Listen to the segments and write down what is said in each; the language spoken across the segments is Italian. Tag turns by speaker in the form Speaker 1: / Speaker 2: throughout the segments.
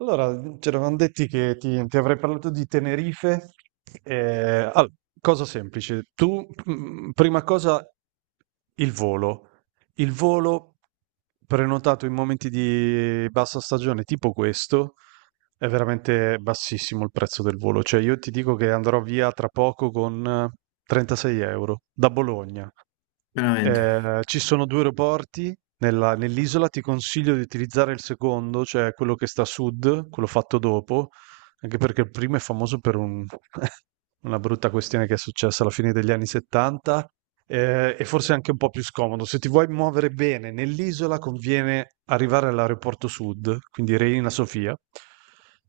Speaker 1: Allora, ci eravamo detti che ti avrei parlato di Tenerife. Eh, all- Cosa semplice. Tu, prima cosa, il volo. Il volo prenotato in momenti di bassa stagione, tipo questo, è veramente bassissimo il prezzo del volo. Cioè, io ti dico che andrò via tra poco con 36 euro da Bologna.
Speaker 2: Veramente.
Speaker 1: Ci sono due aeroporti, nella nell'isola ti consiglio di utilizzare il secondo, cioè quello che sta a sud, quello fatto dopo, anche perché il primo è famoso per una brutta questione che è successa alla fine degli anni 70, e forse anche un po' più scomodo. Se ti vuoi muovere bene nell'isola, conviene arrivare all'aeroporto sud, quindi Reina Sofia,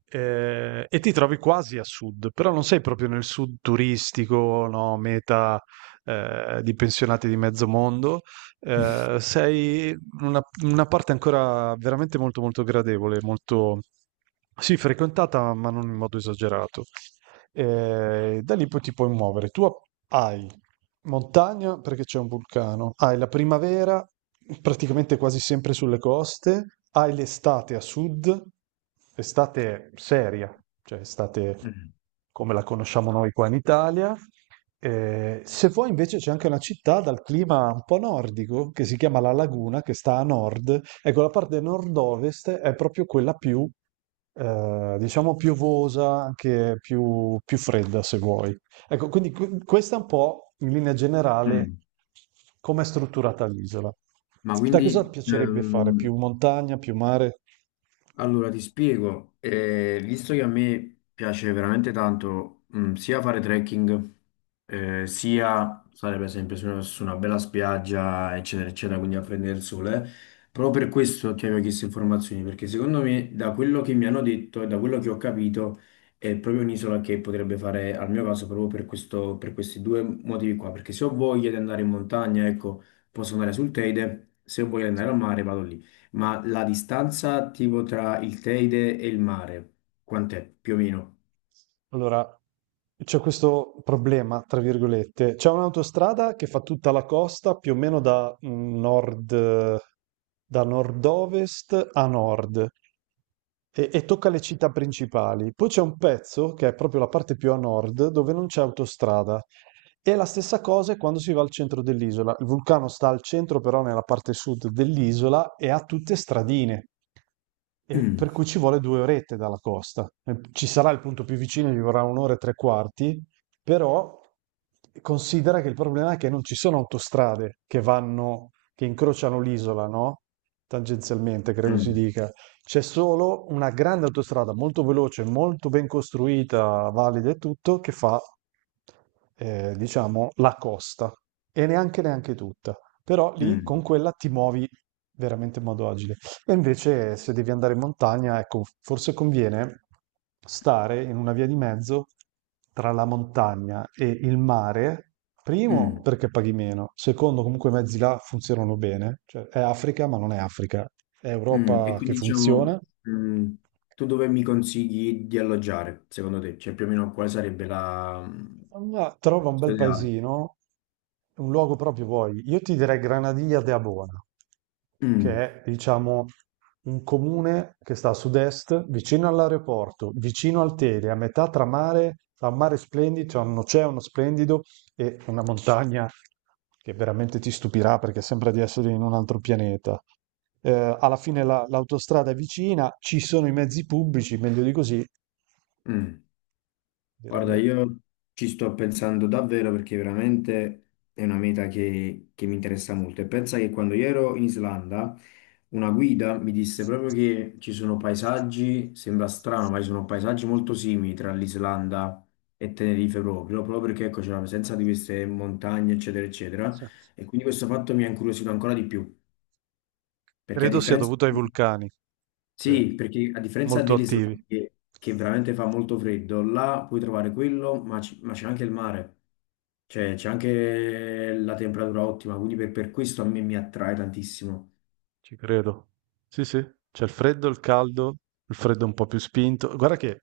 Speaker 1: e ti trovi quasi a sud, però non sei proprio nel sud turistico, no, meta di pensionati di mezzo mondo. Sei una parte ancora veramente molto molto gradevole, molto, sì, frequentata, ma non in modo esagerato. Da lì poi ti puoi muovere. Tu hai montagna perché c'è un vulcano, hai la primavera praticamente quasi sempre sulle coste, hai l'estate a sud, estate seria, cioè estate
Speaker 2: Mm,
Speaker 1: come la conosciamo noi qua in Italia. Se vuoi invece c'è anche una città dal clima un po' nordico che si chiama La Laguna, che sta a nord. Ecco, la parte nord-ovest è proprio quella più, diciamo, piovosa, anche più, più fredda se vuoi. Ecco, quindi questa è un po' in linea generale
Speaker 2: mm.
Speaker 1: come è strutturata l'isola.
Speaker 2: Ma
Speaker 1: Te cosa
Speaker 2: quindi
Speaker 1: piacerebbe fare? Più montagna, più mare?
Speaker 2: allora, ti spiego, visto che a me piace veramente tanto, sia fare trekking, sia stare per esempio su una bella spiaggia, eccetera, eccetera, quindi a prendere il sole, proprio per questo ti avevo chiesto informazioni, perché secondo me, da quello che mi hanno detto e da quello che ho capito, è proprio un'isola che potrebbe fare al mio caso, proprio per per questi due motivi qua, perché se ho voglia di andare in montagna, ecco, posso andare sul Teide, se ho voglia di
Speaker 1: Sì.
Speaker 2: andare al mare, vado lì. Ma la distanza tipo tra il Teide e il mare, quant'è più o meno?
Speaker 1: Allora, c'è questo problema, tra virgolette. C'è un'autostrada che fa tutta la costa più o meno da nord, da nord-ovest a nord e tocca le città principali. Poi c'è un pezzo che è proprio la parte più a nord dove non c'è autostrada. E la stessa cosa è quando si va al centro dell'isola. Il vulcano sta al centro, però nella parte sud dell'isola e ha tutte stradine, e
Speaker 2: Mm,
Speaker 1: per cui ci vuole due orette dalla costa. Ci sarà il punto più vicino, ci vorrà un'ora e tre quarti, però considera che il problema è che non ci sono autostrade che vanno, che incrociano l'isola, no? Tangenzialmente, credo si
Speaker 2: mm,
Speaker 1: dica. C'è solo una grande autostrada molto veloce, molto ben costruita, valida e tutto, che fa, diciamo, la costa. E neanche tutta. Però lì con
Speaker 2: mm,
Speaker 1: quella ti muovi veramente in modo agile. E invece se devi andare in montagna, ecco, forse conviene stare in una via di mezzo tra la montagna e il mare. Primo,
Speaker 2: mm,
Speaker 1: perché paghi meno. Secondo, comunque i mezzi là funzionano bene. Cioè, è Africa, ma non è Africa. È
Speaker 2: mm. E
Speaker 1: Europa che
Speaker 2: quindi diciamo,
Speaker 1: funziona.
Speaker 2: mm, tu dove mi consigli di alloggiare, secondo te? Cioè più o meno quale sarebbe la
Speaker 1: Ma trova un bel
Speaker 2: ideale?
Speaker 1: paesino, un luogo proprio vuoi. Io ti direi Granadilla de Abona,
Speaker 2: Mm,
Speaker 1: che è, diciamo, un comune che sta a sud-est, vicino all'aeroporto, vicino al Tele, a metà tra mare, tra un mare splendido, c'è un oceano splendido e una montagna che veramente ti stupirà perché sembra di essere in un altro pianeta. Alla fine l'autostrada è vicina, ci sono i mezzi pubblici, meglio di così,
Speaker 2: mm.
Speaker 1: direi
Speaker 2: Guarda,
Speaker 1: che
Speaker 2: io ci sto pensando davvero perché veramente è una meta che mi interessa molto. E pensa che quando io ero in Islanda, una guida mi disse proprio che ci sono paesaggi, sembra strano, ma ci sono paesaggi molto simili tra l'Islanda e Tenerife, proprio, proprio perché ecco, c'è la presenza di queste montagne, eccetera, eccetera.
Speaker 1: sì.
Speaker 2: E quindi questo fatto mi ha incuriosito ancora di più, perché a
Speaker 1: Credo sia
Speaker 2: differenza,
Speaker 1: dovuto ai vulcani, sì,
Speaker 2: sì, perché a differenza
Speaker 1: molto attivi,
Speaker 2: dell'Islanda, che veramente fa molto freddo, là puoi trovare quello, ma ma c'è anche il mare, cioè c'è anche la temperatura ottima, quindi per questo a me mi attrae tantissimo.
Speaker 1: ci credo. Sì, sì, c'è il freddo, il caldo, il freddo un po' più spinto. Guarda che,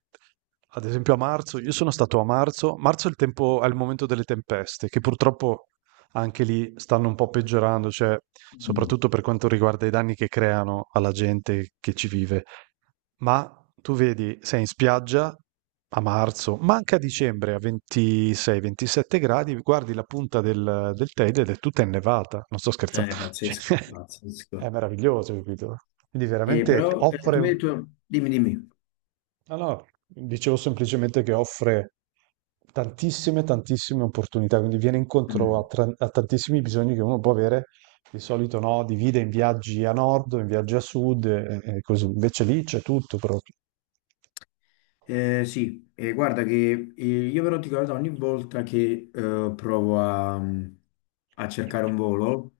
Speaker 1: ad esempio, a marzo, io sono stato a marzo, marzo è il tempo, è il momento delle tempeste, che purtroppo anche lì stanno un po' peggiorando, cioè,
Speaker 2: Mm.
Speaker 1: soprattutto per quanto riguarda i danni che creano alla gente che ci vive. Ma tu vedi, sei in spiaggia a marzo, ma anche a dicembre a 26-27 gradi, guardi la punta del, del Teide ed è tutta innevata. Non sto scherzando.
Speaker 2: È
Speaker 1: Cioè,
Speaker 2: pazzesco,
Speaker 1: è
Speaker 2: pazzesco.
Speaker 1: meraviglioso, capito? Quindi veramente
Speaker 2: Però
Speaker 1: offre...
Speaker 2: tu mi hai detto, dimmi, dimmi.
Speaker 1: No, no, dicevo semplicemente che offre tantissime, tantissime opportunità, quindi viene incontro a,
Speaker 2: Mm.
Speaker 1: a tantissimi bisogni che uno può avere. Di solito no, divide in viaggi a nord, in viaggi a sud e così. Invece lì c'è tutto proprio.
Speaker 2: Sì, guarda che, io però ti guardo ogni volta che provo a cercare un volo.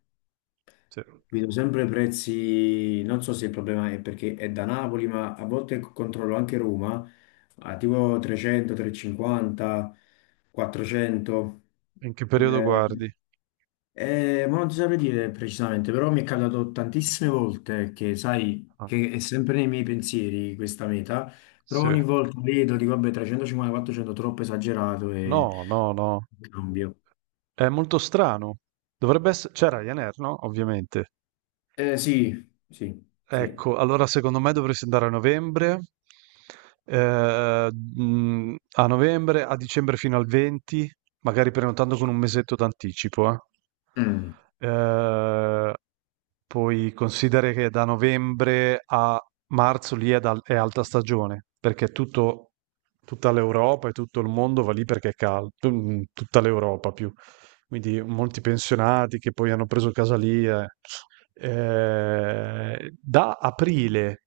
Speaker 1: Sì.
Speaker 2: Vedo sempre prezzi, non so se il problema è perché è da Napoli, ma a volte controllo anche Roma, a tipo 300, 350, 400.
Speaker 1: In che periodo
Speaker 2: Eh,
Speaker 1: guardi?
Speaker 2: ma non ti saprei dire precisamente, però mi è capitato tantissime volte che, sai,
Speaker 1: Ah,
Speaker 2: che è sempre nei miei pensieri questa meta, però
Speaker 1: sì.
Speaker 2: ogni volta vedo, dico, vabbè, 350, 400, troppo esagerato, e
Speaker 1: No, no, no.
Speaker 2: cambio.
Speaker 1: È molto strano. Dovrebbe essere... C'è Ryanair, no? Ovviamente.
Speaker 2: Sì, sì, sì.
Speaker 1: Ecco, allora secondo me dovresti andare a novembre. A novembre, a dicembre fino al 20, magari prenotando con un mesetto d'anticipo, eh.
Speaker 2: Mm,
Speaker 1: Eh, poi considera che da novembre a marzo lì è, è alta stagione, perché tutta l'Europa e tutto il mondo va lì perché è caldo, tutta l'Europa più, quindi molti pensionati che poi hanno preso casalie. Da aprile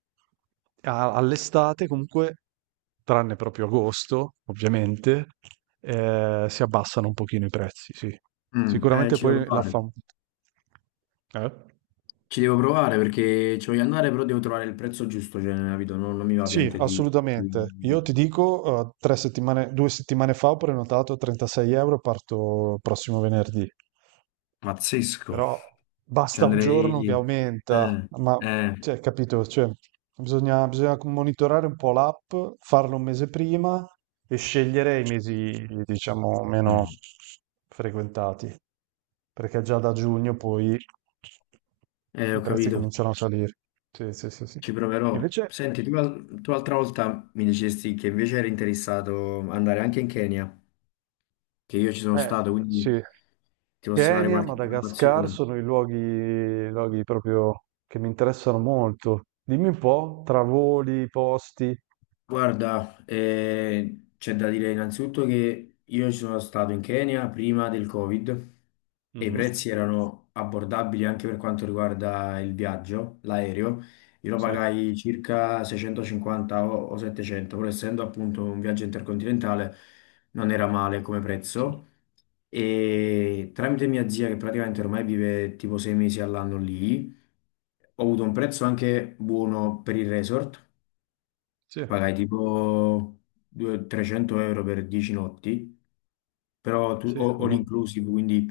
Speaker 1: all'estate, comunque, tranne proprio agosto, ovviamente, si abbassano un pochino i prezzi, sì.
Speaker 2: mm,
Speaker 1: Sicuramente
Speaker 2: ci devo
Speaker 1: poi la
Speaker 2: provare.
Speaker 1: fa... Eh?
Speaker 2: Ci devo provare perché ci voglio andare, però devo trovare il prezzo giusto, cioè, capito? Non mi va
Speaker 1: Sì,
Speaker 2: ovviamente di,
Speaker 1: assolutamente.
Speaker 2: di-
Speaker 1: Io ti dico, tre settimane, due settimane fa ho prenotato a 36 euro, parto prossimo venerdì.
Speaker 2: Pazzesco.
Speaker 1: Però
Speaker 2: Ci
Speaker 1: basta un giorno che
Speaker 2: andrei.
Speaker 1: aumenta,
Speaker 2: Eh,
Speaker 1: ma
Speaker 2: eh,
Speaker 1: cioè, capito? Cioè, bisogna, bisogna monitorare un po' l'app, farlo un mese prima e scegliere i mesi, diciamo, meno
Speaker 2: mm.
Speaker 1: frequentati, perché già da giugno poi i
Speaker 2: Ho
Speaker 1: prezzi
Speaker 2: capito,
Speaker 1: cominciano a salire. Sì, sì, sì, sì.
Speaker 2: ci proverò.
Speaker 1: Invece,
Speaker 2: Senti, tu l'altra volta mi dicesti che invece eri interessato ad andare anche in Kenya, che io ci sono
Speaker 1: eh,
Speaker 2: stato, quindi
Speaker 1: sì.
Speaker 2: ti posso dare
Speaker 1: Kenya,
Speaker 2: qualche
Speaker 1: Madagascar
Speaker 2: informazione.
Speaker 1: sono i luoghi, luoghi proprio che mi interessano molto. Dimmi un po', tra voli, posti.
Speaker 2: Guarda, c'è da dire innanzitutto che io ci sono stato in Kenya prima del Covid, e i
Speaker 1: Mhm.
Speaker 2: prezzi erano abbordabili anche per quanto riguarda il viaggio, l'aereo. Io lo
Speaker 1: Sì,
Speaker 2: pagai circa 650 o 700, pur essendo appunto un viaggio intercontinentale, non era male come
Speaker 1: certo.
Speaker 2: prezzo. E tramite mia zia, che praticamente ormai vive tipo 6 mesi all'anno lì, ho avuto un prezzo anche buono per il resort.
Speaker 1: Sì,
Speaker 2: Pagai tipo 300 euro per 10 notti, però tu,
Speaker 1: sì,
Speaker 2: all
Speaker 1: buono,
Speaker 2: inclusive, quindi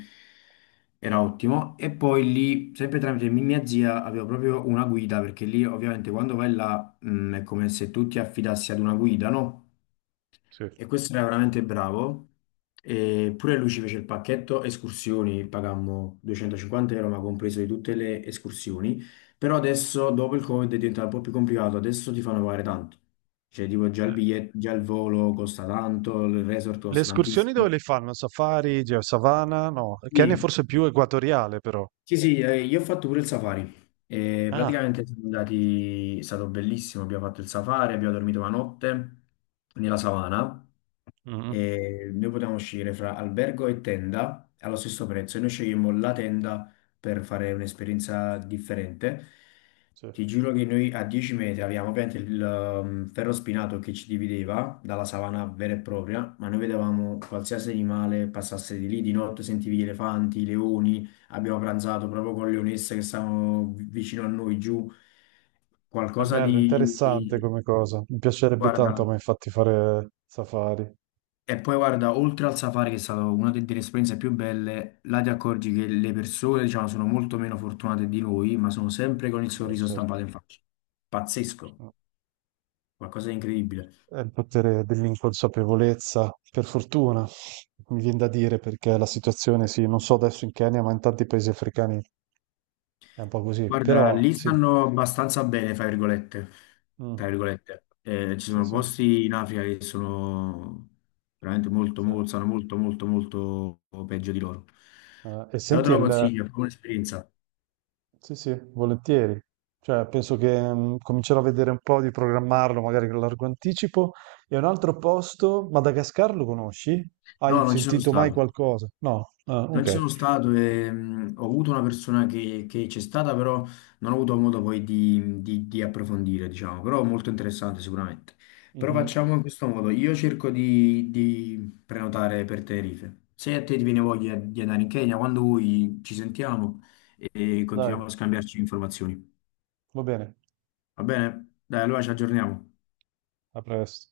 Speaker 2: era ottimo. E poi lì, sempre tramite mia zia, avevo proprio una guida, perché lì ovviamente quando vai là, è come se tu ti affidassi ad una guida, no?
Speaker 1: sì.
Speaker 2: E questo era veramente bravo. E pure lui ci fece il pacchetto escursioni, pagammo 250 euro, ma compreso di tutte le escursioni. Però adesso, dopo il Covid, è diventato un po' più complicato. Adesso ti fanno pagare tanto. Cioè, tipo, già il biglietto, già il volo costa tanto, il resort
Speaker 1: Le
Speaker 2: costa
Speaker 1: escursioni dove
Speaker 2: tantissimo.
Speaker 1: le fanno? Safari, savana? No, il Kenya è
Speaker 2: Sì,
Speaker 1: forse più equatoriale però.
Speaker 2: sì, sì, io ho fatto pure il safari. E
Speaker 1: Ah,
Speaker 2: praticamente siamo andati, è stato bellissimo. Abbiamo fatto il safari, abbiamo dormito una notte nella savana.
Speaker 1: mhm,
Speaker 2: E noi potevamo scegliere fra albergo e tenda allo stesso prezzo. E noi scegliemmo la tenda per fare un'esperienza differente.
Speaker 1: sì.
Speaker 2: Ti giuro che noi a 10 metri avevamo ovviamente il ferro spinato che ci divideva dalla savana vera e propria, ma noi vedevamo qualsiasi animale passasse di lì di notte, sentivi gli elefanti, i leoni, abbiamo pranzato proprio con le leonesse che stavano vicino a noi giù,
Speaker 1: È
Speaker 2: qualcosa
Speaker 1: bello,
Speaker 2: di...
Speaker 1: interessante
Speaker 2: di-
Speaker 1: come cosa. Mi piacerebbe tanto a
Speaker 2: Guarda,
Speaker 1: me infatti fare safari.
Speaker 2: e poi guarda, oltre al safari, che è stata una delle esperienze più belle, là ti accorgi che le persone, diciamo, sono molto meno fortunate di noi, ma sono sempre con il
Speaker 1: Beh,
Speaker 2: sorriso
Speaker 1: certo.
Speaker 2: stampato in faccia. Pazzesco, qualcosa di incredibile.
Speaker 1: È il potere dell'inconsapevolezza, per fortuna, mi viene da dire, perché la situazione, sì, non so adesso in Kenya, ma in tanti paesi africani è un po' così,
Speaker 2: Guarda,
Speaker 1: però
Speaker 2: lì
Speaker 1: sì,
Speaker 2: stanno abbastanza bene, fra virgolette. Tra
Speaker 1: mm,
Speaker 2: virgolette. Ci
Speaker 1: sì,
Speaker 2: sono
Speaker 1: sì,
Speaker 2: posti in Africa che sono veramente molto,
Speaker 1: sì.
Speaker 2: molto, sono molto, molto, molto peggio di loro.
Speaker 1: E
Speaker 2: Però te
Speaker 1: senti
Speaker 2: lo
Speaker 1: il...
Speaker 2: consiglio, è proprio un'esperienza.
Speaker 1: Sì, sì, volentieri. Cioè, penso che comincerò a vedere un po' di programmarlo, magari con largo anticipo. E un altro posto, Madagascar lo conosci? Hai
Speaker 2: No, non ci sono
Speaker 1: sentito mai
Speaker 2: stato.
Speaker 1: qualcosa? No? Ah,
Speaker 2: Non ci
Speaker 1: ok.
Speaker 2: sono stato, e, ho avuto una persona che c'è stata, però non ho avuto modo poi di approfondire, diciamo, però molto interessante sicuramente. Però
Speaker 1: Mhm.
Speaker 2: facciamo in questo modo, io cerco di prenotare per Tenerife. Se a te ti viene voglia di andare in Kenya, quando vuoi ci sentiamo e continuiamo
Speaker 1: Dai,
Speaker 2: a scambiarci informazioni.
Speaker 1: va bene,
Speaker 2: Va bene? Dai, allora ci aggiorniamo.
Speaker 1: a presto.